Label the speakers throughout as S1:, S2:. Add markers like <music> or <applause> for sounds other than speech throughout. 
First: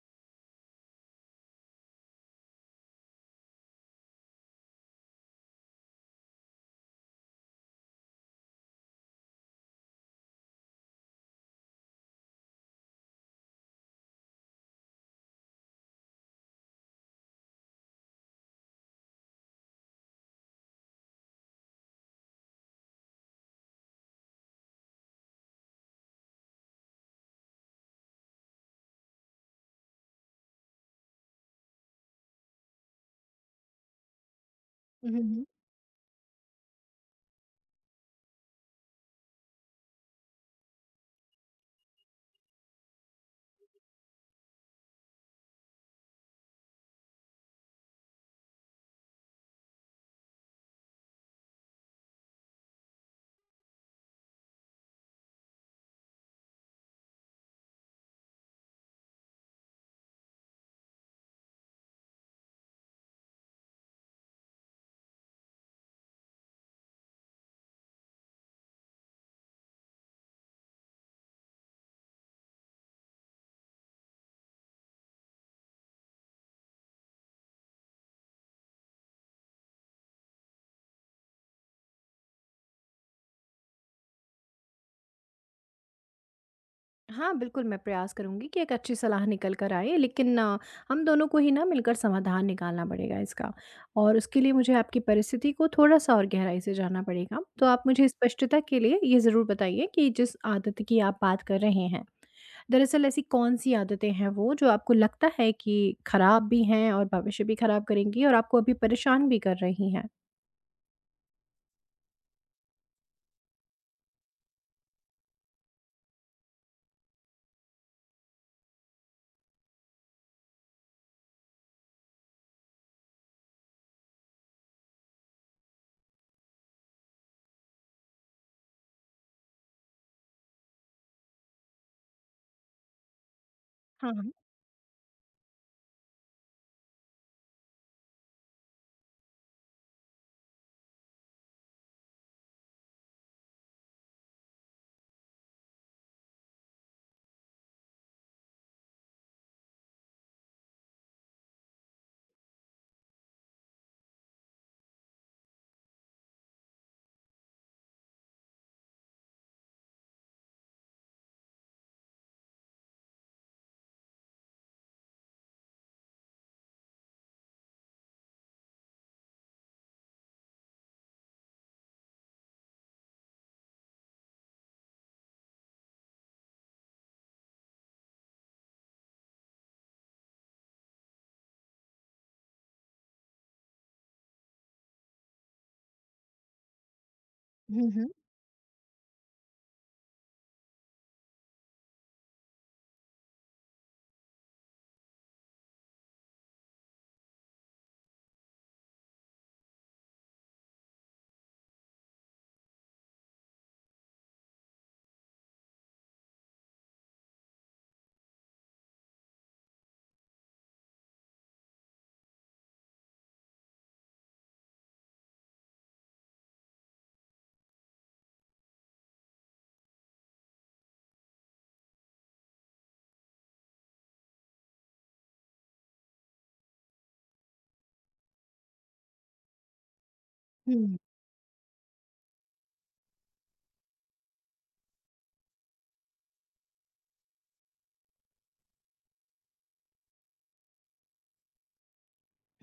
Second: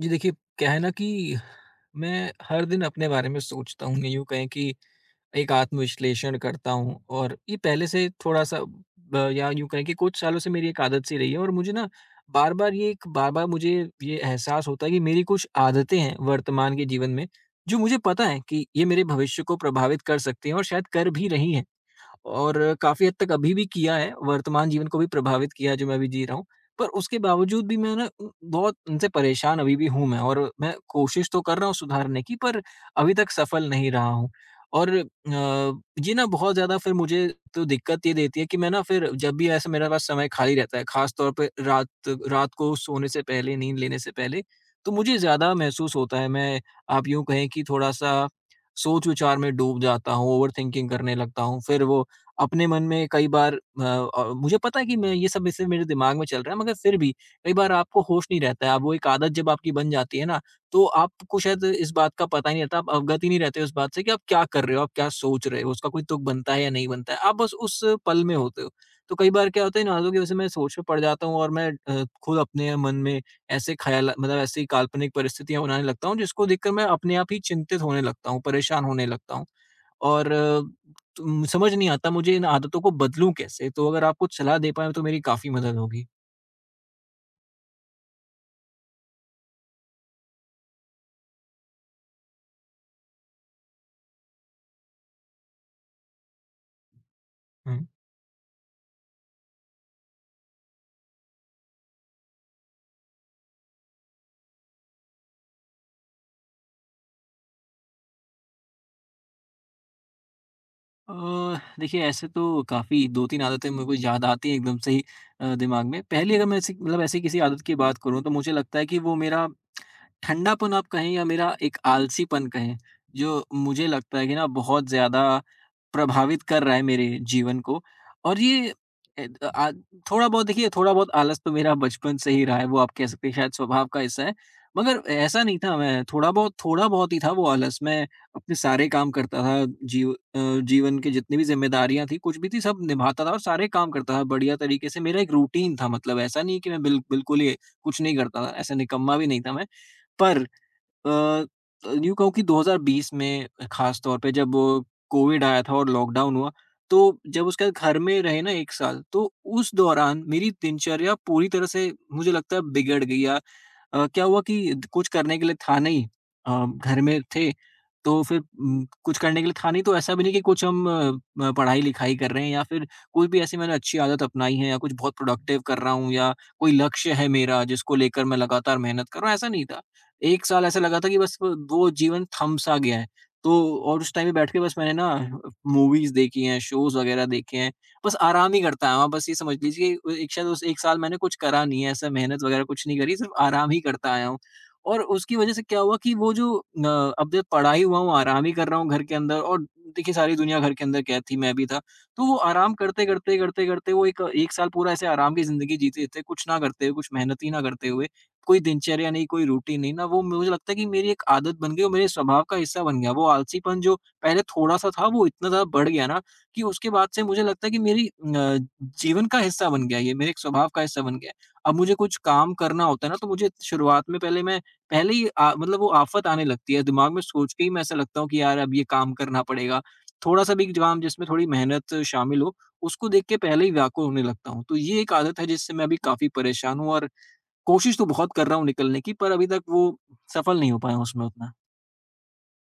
S1: जी देखिए, क्या है ना कि मैं हर दिन अपने बारे में सोचता हूँ, यूँ कहें कि एक आत्मविश्लेषण करता हूँ और ये पहले से थोड़ा-सा ब या यूँ कहें कि कुछ सालों से मेरी एक आदत सी रही है और मुझे ना बार-बार मुझे ये एहसास होता है कि मेरी कुछ आदतें हैं वर्तमान के जीवन में, जो मुझे पता है कि ये मेरे भविष्य को प्रभावित कर सकती हैं और शायद कर भी रही हैं। और काफ़ी हद तक अभी भी किया है, वर्तमान जीवन को भी प्रभावित किया है जो मैं अभी जी रहा हूँ। पर उसके बावजूद भी मैं ना बहुत उनसे परेशान अभी भी हूँ मैं और मैं कोशिश तो कर रहा हूँ सुधारने की, पर अभी तक सफल नहीं रहा हूँ। और अ,
S2: हुँ, हुँ।
S1: ये ना बहुत ज़्यादा फिर मुझे तो दिक्कत ये देती है कि मैं ना फिर जब भी ऐसे मेरे पास समय खाली रहता है, ख़ास तौर पे रात रात को सोने से पहले, नींद लेने से पहले, तो मुझे ज़्यादा महसूस होता है। मैं, आप यूँ कहें कि, थोड़ा-सा सोच-विचार में डूब जाता हूँ, ओवरथिंकिंग करने लगता हूँ। फिर वो अपने मन में कई बार मुझे पता है कि मैं ये सब, इससे मेरे दिमाग में चल रहा है, मगर फिर भी कई बार आपको होश नहीं रहता है। आप, वो एक आदत जब आपकी बन जाती है ना, तो आपको शायद इस बात का पता ही नहीं रहता, आप अवगत ही नहीं रहते उस बात से कि आप क्या कर रहे हो, आप क्या सोच रहे हो, उसका कोई तुक बनता है या नहीं बनता है। आप बस उस पल में होते हो। तो कई बार क्या होता है, इन आदतों की वजह से मैं सोच में पड़ जाता हूँ और मैं खुद अपने मन में ऐसे ख़याल, मतलब ऐसी काल्पनिक परिस्थितियाँ बनाने लगता हूँ जिसको देखकर मैं अपने आप ही चिंतित होने लगता हूँ, परेशान होने लगता हूँ। और अ, तुम, समझ नहीं आता मुझे इन आदतों को बदलूँ कैसे? तो अगर आप कुछ सलाह दे पाएँ तो मेरी काफ़ी मदद होगी।
S2: हाँ, बिल्कुल मैं प्रयास करूँगी कि एक अच्छी सलाह निकल कर आए, लेकिन हम दोनों को ही ना मिलकर समाधान निकालना पड़ेगा इसका। और उसके लिए मुझे आपकी परिस्थिति को थोड़ा-सा और गहराई से जानना पड़ेगा। तो आप
S1: हुँ।
S2: मुझे स्पष्टता के लिए ये ज़रूर बताइए कि जिस आदत की आप बात कर रहे हैं, दरअसल ऐसी कौन-सी आदतें हैं वो जो आपको लगता है कि खराब भी हैं और भविष्य भी खराब करेंगी और आपको अभी परेशान भी कर रही हैं?
S1: अ, देखिए, ऐसे तो काफ़ी 2-3 आदतें मेरे को याद आती हैं एकदम से ही दिमाग में। पहली, अगर मैं ऐसी, मतलब ऐसी किसी आदत की बात करूँ, तो मुझे लगता है कि वो मेरा ठंडापन आप कहें या मेरा एक आलसीपन कहें, जो मुझे लगता है कि ना बहुत ज़्यादा प्रभावित कर रहा है मेरे जीवन को। और ये ए, आ, थोड़ा बहुत, देखिए, थोड़ा बहुत आलस तो मेरा बचपन से ही रहा है, वो आप कह सकते हैं शायद स्वभाव का हिस्सा
S2: हाँ।
S1: है। मगर ऐसा नहीं था, मैं थोड़ा बहुत ही था वो आलस, मैं अपने सारे काम करता था। जीव अ, जीवन की जितनी भी ज़िम्मेदारियाँ थी, कुछ भी थी, सब निभाता था और सारे काम करता था बढ़िया तरीके से, मेरा एक रूटीन था। मतलब ऐसा नहीं है कि मैं बिल्कुल ही कुछ नहीं करता था, ऐसा निकम्मा भी नहीं था मैं। पर अ, यूँ कहूँ कि 2020 में, ख़ास तौर पे, जब कोविड आया था और लॉकडाउन हुआ, तो जब उसके बाद घर में रहे ना 1 साल, तो उस दौरान मेरी दिनचर्या पूरी तरह से, मुझे लगता है, बिगड़ गई। या क्या हुआ कि द कुछ करने के लिए था नहीं, घर में थे, तो फिर कुछ करने के लिए था नहीं, तो ऐसा भी नहीं कि कुछ हम पढ़ाई-लिखाई कर रहे हैं या फिर कोई भी ऐसी मैंने अच्छी आदत अपनाई है या कुछ बहुत प्रोडक्टिव कर रहा हूँ, या कोई लक्ष्य है मेरा जिसको लेकर मैं लगातार मेहनत कर रहा हूँ, ऐसा नहीं था। 1 साल ऐसा लगा था कि बस व वो जीवन थम-सा गया है। तो और उस टाइम पे बैठ के बस मैंने ना मूवीज़ देखी हैं, शोज़ वगैरह देखे हैं।
S2: हुँ, हुँ।
S1: बस आराम ही करता है वहाँ, बस ये समझ लीजिए कि एक, शायद उस 1 साल मैंने कुछ करा नहीं है, ऐसा मेहनत वगैरह कुछ नहीं करी, सिर्फ़ आराम ही करता आया हूँ। और उसकी वजह से क्या हुआ कि वो जो अब जब पड़ा ही हुआ हूँ, आराम ही कर रहा हूँ घर के अंदर, और देखिए, सारी दुनिया घर के अंदर कैद थी, मैं भी था। तो वो आराम करते, करते, करते, करते, वो एक 1 साल पूरा ऐसे आराम की ज़िंदगी जीते थे, कुछ ना करते हुए, कुछ मेहनत ही ना करते हुए, कोई दिनचर्या नहीं, कोई रूटीन नहीं ना, वो मुझे लगता है कि मेरी एक आदत बन गई और मेरे स्वभाव का हिस्सा बन गया। वो आलसीपन, जो पहले थोड़ा-सा था, वो इतना ज़्यादा बढ़ गया ना, कि उसके बाद से मुझे लगता है कि मेरी जीवन का हिस्सा बन गया है ये, मेरे एक स्वभाव का हिस्सा बन गया है। अब मुझे कुछ काम करना होता है ना, तो मुझे शुरुआत में पहले ही मतलब, वो आफत आने लगती है दिमाग में, सोच के ही मैं ऐसा लगता हूँ कि यार अब ये काम करना पड़ेगा। थोड़ा सा भी
S2: हुँ।
S1: काम जिसमें थोड़ी मेहनत शामिल हो, उसको देख के पहले ही व्याकुल होने लगता हूँ। तो ये एक आदत है जिससे मैं अभी काफ़ी परेशान हूँ, और कोशिश तो बहुत कर रहा हूँ निकलने की, पर अभी तक वो सफल नहीं हो पाया हूँ उसमें उतना।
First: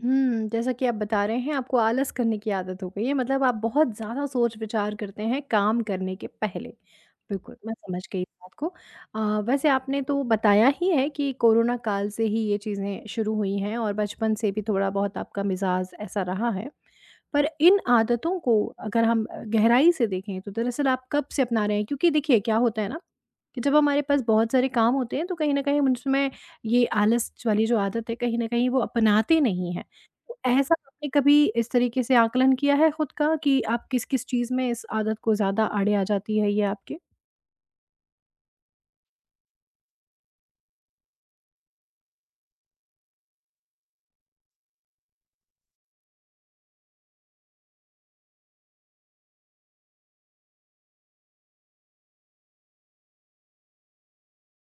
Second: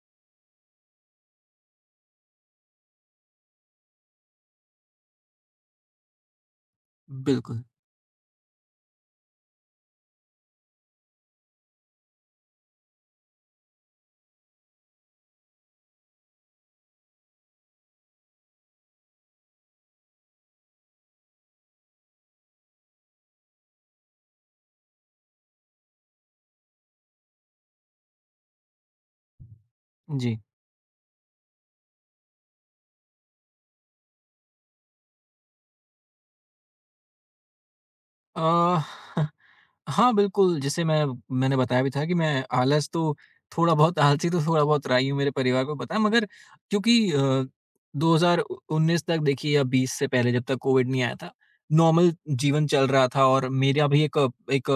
S2: जैसा कि आप बता रहे हैं, आपको आलस करने की आदत हो गई है, मतलब आप बहुत ज़्यादा सोच-विचार करते हैं काम करने के पहले। बिल्कुल,
S1: बिल्कुल।
S2: मैं समझ गई इस बात को। अ, वैसे आपने तो बताया ही है कि कोरोना काल से ही ये चीज़ें शुरू हुई हैं और बचपन से भी थोड़ा-बहुत आपका मिज़ाज ऐसा रहा है। पर इन आदतों को अगर हम गहराई से देखें, तो दरअसल आप कब से अपना रहे हैं? क्योंकि देखिए क्या होता है ना, कि जब हमारे पास बहुत सारे काम होते हैं तो कहीं न कहीं हम उसमें ये आलस वाली जो आदत है, कहीं न कहीं वो अपनाते नहीं हैं।
S1: जी।
S2: ऐसा आपने कभी इस तरीके से आकलन किया है खुद का कि आप किस-किस चीज़ में इस आदत को ज़्यादा आड़े आ जाती है ये आपके?
S1: अ, <laughs> हाँ, बिल्कुल, जैसे मैंने बताया भी था कि मैं आलस तो थोड़ा बहुत आलसी तो थोड़ा बहुत रहा ही हूँ, मेरे परिवार को पता है। मगर, क्योंकि 2019 तक, देखिए, या 20 से पहले, जब तक कोविड नहीं आया था, नॉर्मल जीवन चल रहा था और मेरा भी एक, एक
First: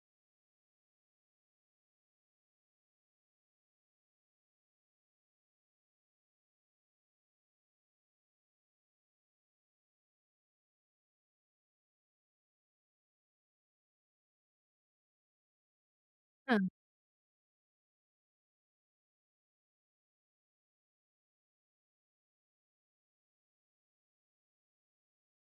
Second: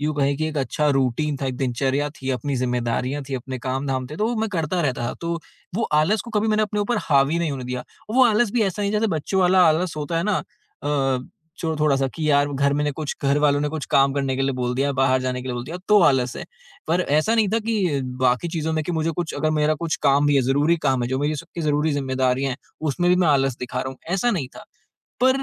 S1: यूँ कहें कि एक अच्छा रूटीन था, एक दिनचर्या थी, अपनी ज़िम्मेदारियाँ थीं, अपने काम-धाम थे, तो वो मैं करता रहता था। तो वो आलस को कभी मैंने अपने ऊपर हावी नहीं होने दिया। और वो आलस भी ऐसा नहीं जैसे बच्चों वाला आलस होता है ना, अ, चो थोड़ा-सा, कि यार घर वालों ने कुछ काम करने के लिए बोल दिया, बाहर जाने के लिए बोल दिया, तो आलस है।
S2: हाँ।
S1: पर ऐसा नहीं था कि बाकी चीज़ों में, कि मुझे कुछ, अगर मेरा कुछ काम भी है, ज़रूरी काम है, जो मेरी सबकी ज़रूरी ज़िम्मेदारियाँ हैं, उसमें भी मैं आलस दिखा रहा हूँ, ऐसा नहीं था। पर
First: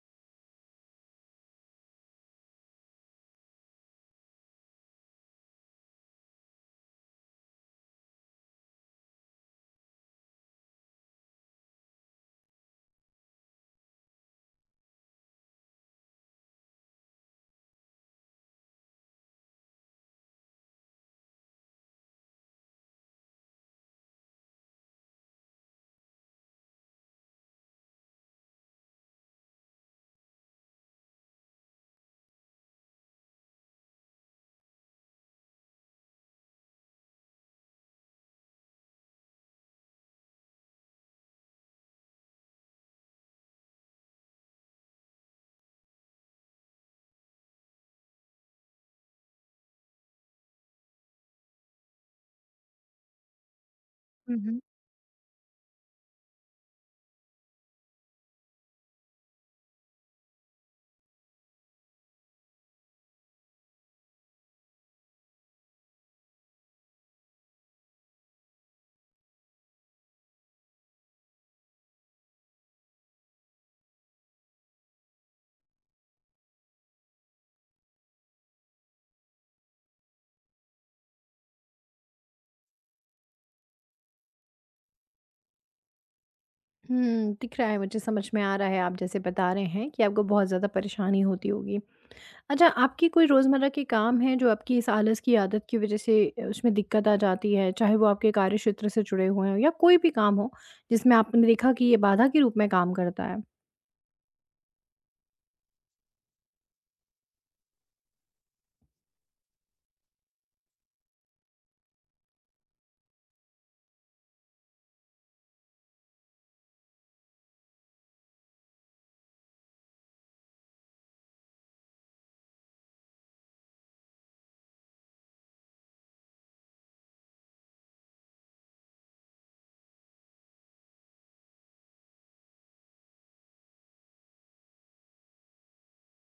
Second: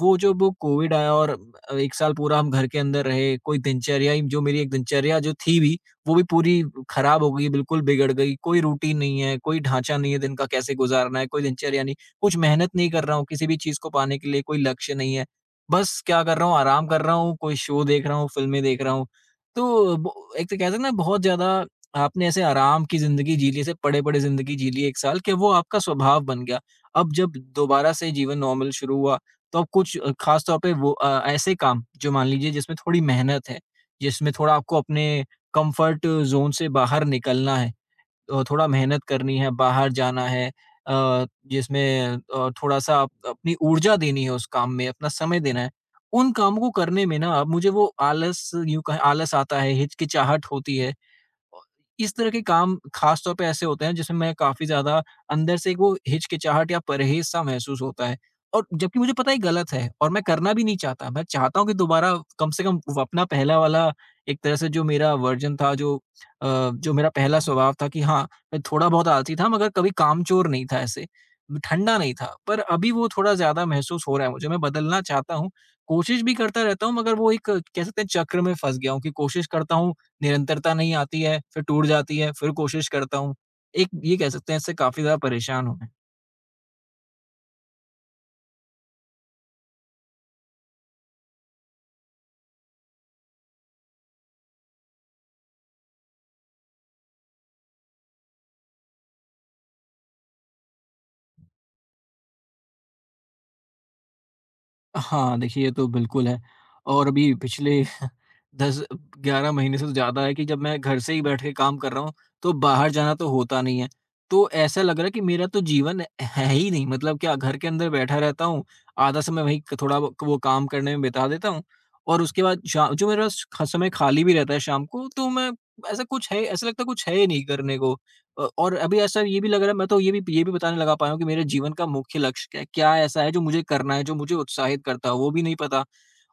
S1: वो जब कोविड आया और 1 साल पूरा हम घर के अंदर रहे, कोई दिनचर्या ही जो मेरी एक दिनचर्या जो थी भी, वो भी पूरी खराब हो गई, बिल्कुल बिगड़ गई। कोई रूटीन नहीं है, कोई ढाँचा नहीं है दिन का कैसे गुज़ारना है, कोई दिनचर्या नहीं। कुछ मेहनत नहीं कर रहा हूँ किसी भी चीज़ को पाने के लिए, कोई लक्ष्य नहीं है। बस क्या कर रहा हूँ, आराम कर रहा हूँ, कोई शो देख रहा हूँ, फ़िल्में देख रहा हूँ। तो ब एक तो कहते हैं ना, बहुत ज़्यादा आपने ऐसे आराम की ज़िंदगी जी ली, ऐसे पड़े-पड़े ज़िंदगी जी ली 1 साल, कि वो आपका स्वभाव बन गया। अब जब दोबारा से जीवन नॉर्मल शुरू हुआ, तो अब कुछ, खास तौर पे वो ऐसे काम जो, मान लीजिए, जिसमें थोड़ी मेहनत है, जिसमें थोड़ा आपको अपने कंफर्ट ज़ोन से बाहर निकलना है, थोड़ा मेहनत करनी है, बाहर जाना है, थोड़ा-सा अप अपनी ऊर्जा देनी है उस काम में, अपना समय देना है। उन कामों को करने में ना, अब मुझे वो आलस, यूँ कहें आलस आता है, हिचकिचाहट होती है। इस तरह के काम खास तौर पे ऐसे होते हैं जिसमें मैं
S2: हुँ, हुँ।
S1: काफ़ी ज़्यादा अंदर से एक, वो हिचकिचाहट या परहेज-सा महसूस होता है, और जबकि मुझे पता है ये गलत है और मैं करना भी नहीं चाहता। मैं चाहता हूँ कि दोबारा, कम से कम वो अपना पहला वाला, एक तरह से, जो मेरा वर्ज़न था, जो मेरा पहला स्वभाव था, कि हाँ, मैं थोड़ा बहुत आलसी था, मगर कभी कामचोर नहीं था ऐसे, ठंडा नहीं था। पर अभी वो थोड़ा ज़्यादा महसूस हो रहा है मुझे, मैं बदलना चाहता हूँ। कोशिश भी करता रहता हूँ, मगर वो एक, कह सकते हैं, चक्र में फँस गया हूँ, कि कोशिश करता हूँ, निरंतरता नहीं आती है, फिर टूट जाती है, फिर कोशिश करता हूँ। एक ये कह सकते हैं, इससे काफ़ी ज़्यादा परेशान हूँ मैं।
S2: दिख रहा है, मुझे समझ में आ रहा है आप जैसे बता रहे हैं कि आपको बहुत ज़्यादा परेशानी होती होगी। अच्छा, आपकी कोई रोज़मर्रा के काम हैं जो आपकी इस आलस की आदत की वज़ह से उसमें दिक्कत आ जाती है? चाहे वो आपके कार्यक्षेत्र से जुड़े हुए हों या कोई भी काम हो जिसमें आपने देखा कि ये बाधा के रूप में काम करता
S1: हाँ, देखिए, ये तो बिल्कुल है, और अभी पिछले <laughs> 10-11 महीने से तो ज़्यादा है, कि जब मैं घर से ही बैठ के काम कर रहा हूँ, तो बाहर जाना तो होता नहीं है। तो ऐसा लग रहा है कि मेरा तो जीवन है ही नहीं, मतलब क्या, घर के अंदर बैठा रहता हूँ, आधा समय वहीं क थोड़ा, वो काम करने में बिता देता हूँ, और उसके बाद शा जो मेरे पास ख समय खाली भी रहता है शाम को, तो मैं, ऐसा लगता है कुछ है ही नहीं करने को। और अभी ऐसा ये भी लग रहा है, मैं तो ये भी पता नहीं लगा पाया हूँ कि मेरे जीवन का मुख्य लक्ष्य क्या है? क्या ऐसा है जो मुझे करना है, जो मुझे उत्साहित करता हो, वो भी नहीं पता।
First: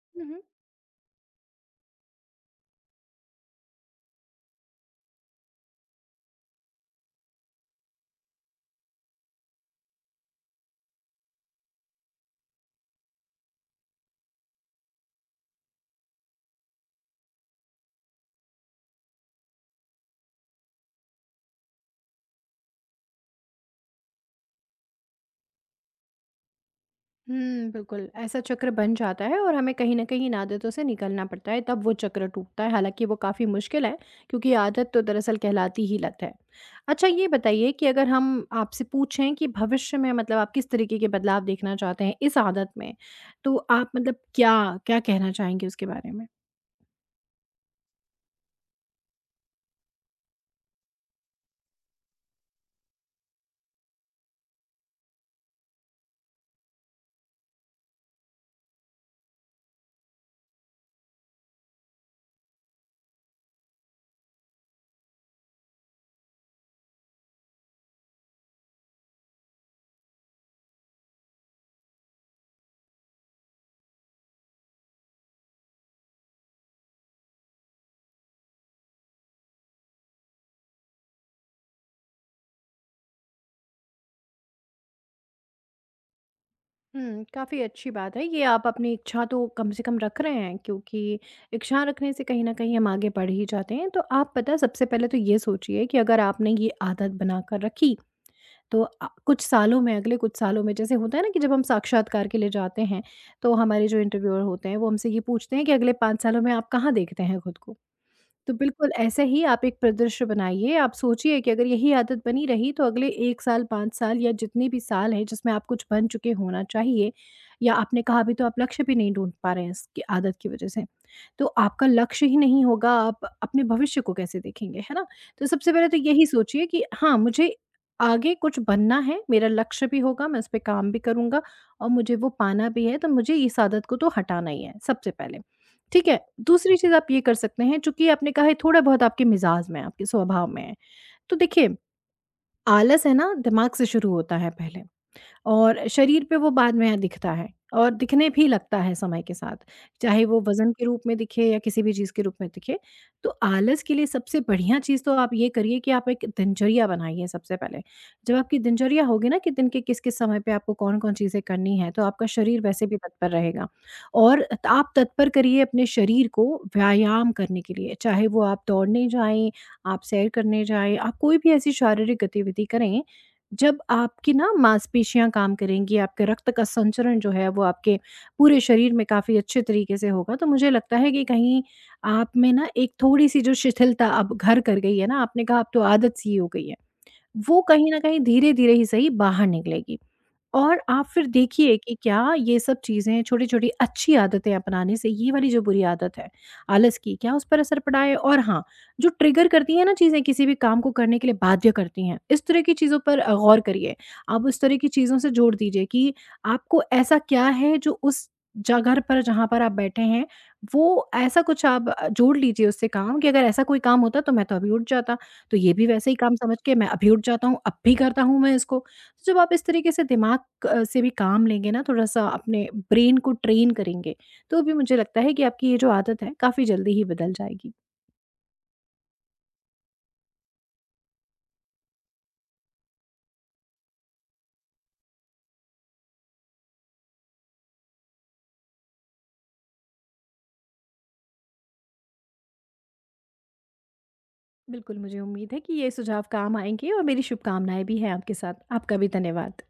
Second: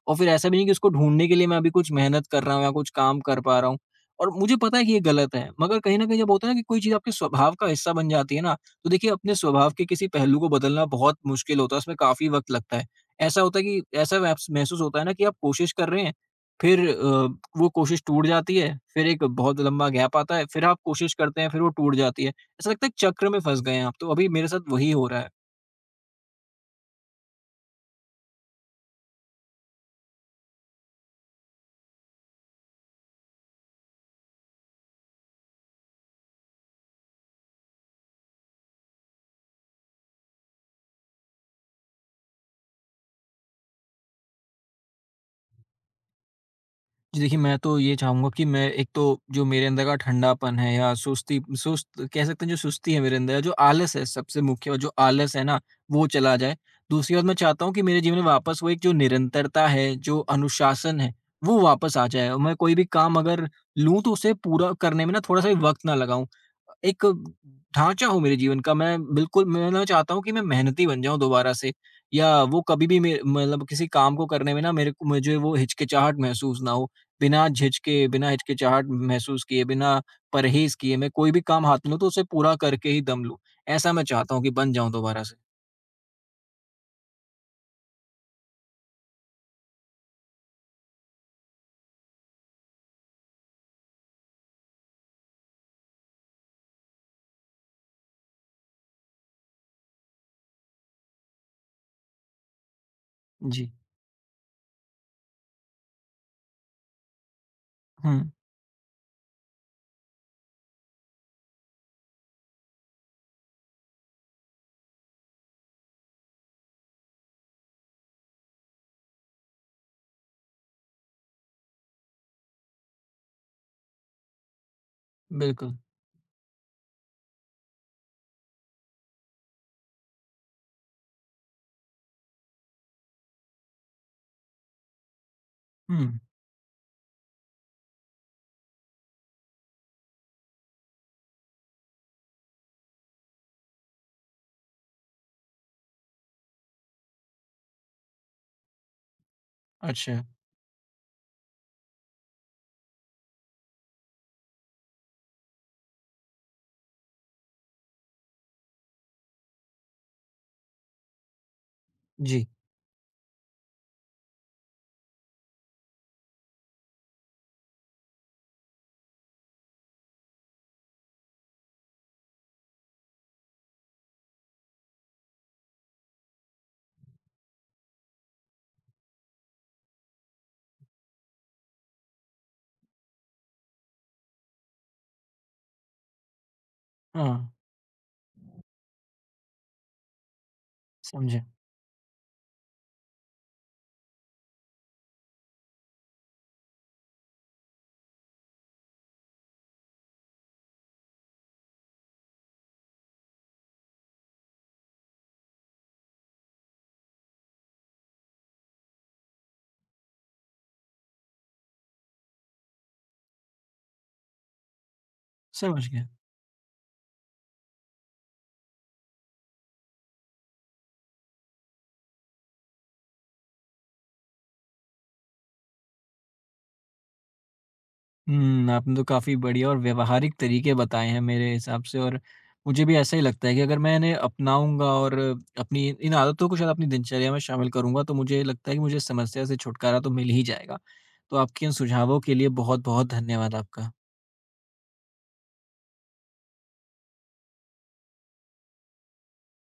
S1: और फिर
S2: है?
S1: ऐसा भी नहीं कि उसको ढूँढने के लिए मैं अभी कुछ मेहनत कर रहा हूँ या कुछ काम कर पा रहा हूँ। और मुझे पता है कि ये गलत है, मगर कहीं न कहीं, जब होता है ना कि कोई चीज़ आपके स्वभाव का हिस्सा बन जाती है ना, तो देखिए, अपने स्वभाव के किसी पहलू को बदलना बहुत मुश्किल होता है, उसमें काफ़ी वक़्त लगता है। ऐसा होता है कि ऐसा महसूस होता है ना कि आप कोशिश कर रहे हैं, फिर वो कोशिश टूट जाती है, फिर एक बहुत लंबा गैप आता है, फिर आप कोशिश करते हैं, फिर वो टूट जाती है। ऐसा लगता है एक चक्र में फँस गए हैं आप, तो अभी मेरे साथ वही हो रहा है।
S2: बिल्कुल, ऐसा चक्र बन जाता है और हमें कहीं न कहीं इन आदतों से निकलना पड़ता है, तब वो चक्र टूटता है, हालाँकि वो काफ़ी मुश्किल है, क्योंकि आदत तो दरअसल कहलाती ही लत है। अच्छा, ये बताइए कि अगर हम आपसे पूछें कि भविष्य में, मतलब आप किस तरीके के बदलाव देखना चाहते हैं इस आदत में, तो आप मतलब क्या, क्या कहना चाहेंगे उसके बारे में?
S1: जी, देखिए, मैं तो ये चाहूँगा कि मैं, एक तो जो मेरे अंदर का ठंडापन है या सुस्त, कह सकते हैं जो सुस्ती है मेरे अंदर, जो आलस है, सबसे मुख्य बात जो आलस है ना, वो चला जाए। दूसरी बात, मैं चाहता हूँ कि मेरे जीवन में वापस वो एक जो निरंतरता है, जो अनुशासन है, वो वापस आ जाए, और मैं कोई भी काम अगर लूँ, तो उसे पूरा करने में ना थोड़ा-सा भी वक़्त ना लगाऊँ। एक ढाँचा हो मेरे जीवन का, मैं बिल्कुल, मैं ना चाहता हूँ कि मैं मेहनती बन जाऊँ दोबारा से, या वो कभी भी, मे मतलब किसी काम को करने में ना, मेरे को मुझे वो हिचकिचाहट महसूस ना हो। बिना झिझके, बिना हिचकिचाहट महसूस किए, बिना परहेज़ किए, मैं कोई भी काम हाथ में लूँ तो उसे पूरा करके ही दम लूँ। ऐसा मैं चाहता हूँ कि बन जाऊँ दोबारा से।
S2: काफ़ी अच्छी बात है। ये आप अपनी इच्छा तो कम से कम रख रहे हैं, क्योंकि इच्छा रखने से कहीं न कहीं हम आगे बढ़ ही जाते हैं। तो आप पता है, सबसे पहले तो ये सोचिए कि अगर आपने ये आदत बनाकर रखी, तो कुछ सालों में, अगले कुछ सालों में, जैसे होता है ना कि जब हम साक्षात्कार के लिए जाते हैं, तो
S1: जी।
S2: हमारे जो इंटरव्यूअर होते हैं वो हमसे ये पूछते हैं कि अगले 5 सालों में आप कहाँ देखते हैं खुद को?
S1: हुँ,
S2: तो बिल्कुल ऐसे ही आप एक परिदृश्य बनाइए। आप सोचिए कि अगर यही आदत बनी रही तो अगले 1 साल, 5 साल या जितने भी साल हैं जिसमें आप कुछ बन चुके होना चाहिए, या आपने कहा अभी तो आप लक्ष्य भी नहीं ढूँढ पा रहे हैं इसकी आदत की वज़ह से। तो आपका लक्ष्य ही नहीं होगा, आप अपने भविष्य को कैसे देखेंगे, है ना? तो सबसे
S1: बिल्कुल।
S2: पहले तो यही सोचिए कि हाँ, मुझे आगे कुछ बनना है, मेरा लक्ष्य भी होगा, मैं उस पे काम भी करूँगा और मुझे वो पाना भी है, तो मुझे इस आदत को तो हटाना ही है सबसे पहले। ठीक है,
S1: हुँ,
S2: दूसरी चीज़ आप ये कर सकते हैं, चूँकि आपने कहा है थोड़ा बहुत आपके मिज़ाज में है, आपके स्वभाव में है। तो देखिए, आलस है ना, दिमाग से शुरू होता है पहले। और शरीर पे वो बाद में दिखता है और दिखने भी लगता है समय के साथ,
S1: अच्छा।
S2: चाहे वो वज़न के रूप में दिखे या किसी भी चीज़ के रूप में दिखे। तो आलस के लिए सबसे बढ़िया चीज़ तो आप ये करिए कि आप एक दिनचर्या बनाइए सबसे पहले। जब आपकी दिनचर्या होगी ना कि दिन के किस-किस समय पे आपको कौन-कौन चीज़ें करनी है, तो आपका
S1: जी।
S2: शरीर वैसे भी तत्पर रहेगा। और आप तत्पर करिए अपने शरीर को व्यायाम करने के लिए, चाहे वो आप दौड़ने जाएँ, आप सैर करने जाएँ, आप कोई भी ऐसी शारीरिक गतिविधि करें। जब आपकी ना मांसपेशियाँ काम करेंगी, आपके रक्त का संचरण जो है वो आपके पूरे शरीर में काफ़ी अच्छे तरीके से होगा, तो मुझे लगता है कि कहीं आप में ना एक थोड़ी-सी जो शिथिलता अब घर कर गई है ना, आपने कहा अब तो आदत सी हो गई है,
S1: हाँ,
S2: वो कहीं न कहीं धीरे-धीरे ही सही बाहर निकलेगी। और आप फिर
S1: समझा।
S2: देखिए कि क्या ये सब चीज़ें, छोटी-छोटी अच्छी आदतें अपनाने से ये वाली जो बुरी आदत है, आलस की, क्या उस पर असर पड़ा है? और हाँ, जो ट्रिगर करती हैं ना चीज़ें, किसी भी काम को करने के लिए बाध्य करती हैं, इस तरह की चीज़ों पर गौर करिए। आप उस तरह की चीज़ों से जोड़ दीजिए कि आपको ऐसा क्या है जो उस जगह पर जहाँ पर आप बैठे हैं, वो ऐसा कुछ आप जोड़ लीजिए उससे काम कि अगर ऐसा कोई काम होता तो मैं तो अभी उठ जाता, तो ये भी
S1: समझ गया।
S2: वैसे ही काम समझ के मैं अभी उठ जाता हूँ, अब भी करता हूँ मैं इसको। तो जब आप इस तरीके से दिमाग से भी काम लेंगे ना, थोड़ा-सा अपने ब्रेन को ट्रेन करेंगे, तो भी मुझे लगता है कि आपकी ये जो आदत है, काफ़ी जल्दी ही बदल जाएगी।
S1: हुँ, आपने तो काफ़ी बढ़िया और व्यावहारिक तरीके बताए हैं मेरे हिसाब से, और मुझे भी ऐसा ही लगता है कि अगर मैं इन्हें अपनाऊँगा और अपनी इन आदतों को शायद अपनी दिनचर्या में शामिल करूँगा, तो मुझे लगता है कि मुझे इस समस्या से छुटकारा तो मिल ही जाएगा। तो आपके इन सुझावों के लिए बहुत-बहुत धन्यवाद आपका।
S2: बिल्कुल, मुझे उम्मीद है कि ये सुझाव काम आएँगे और मेरी शुभकामनाएँ भी हैं आपके साथ। आपका भी धन्यवाद।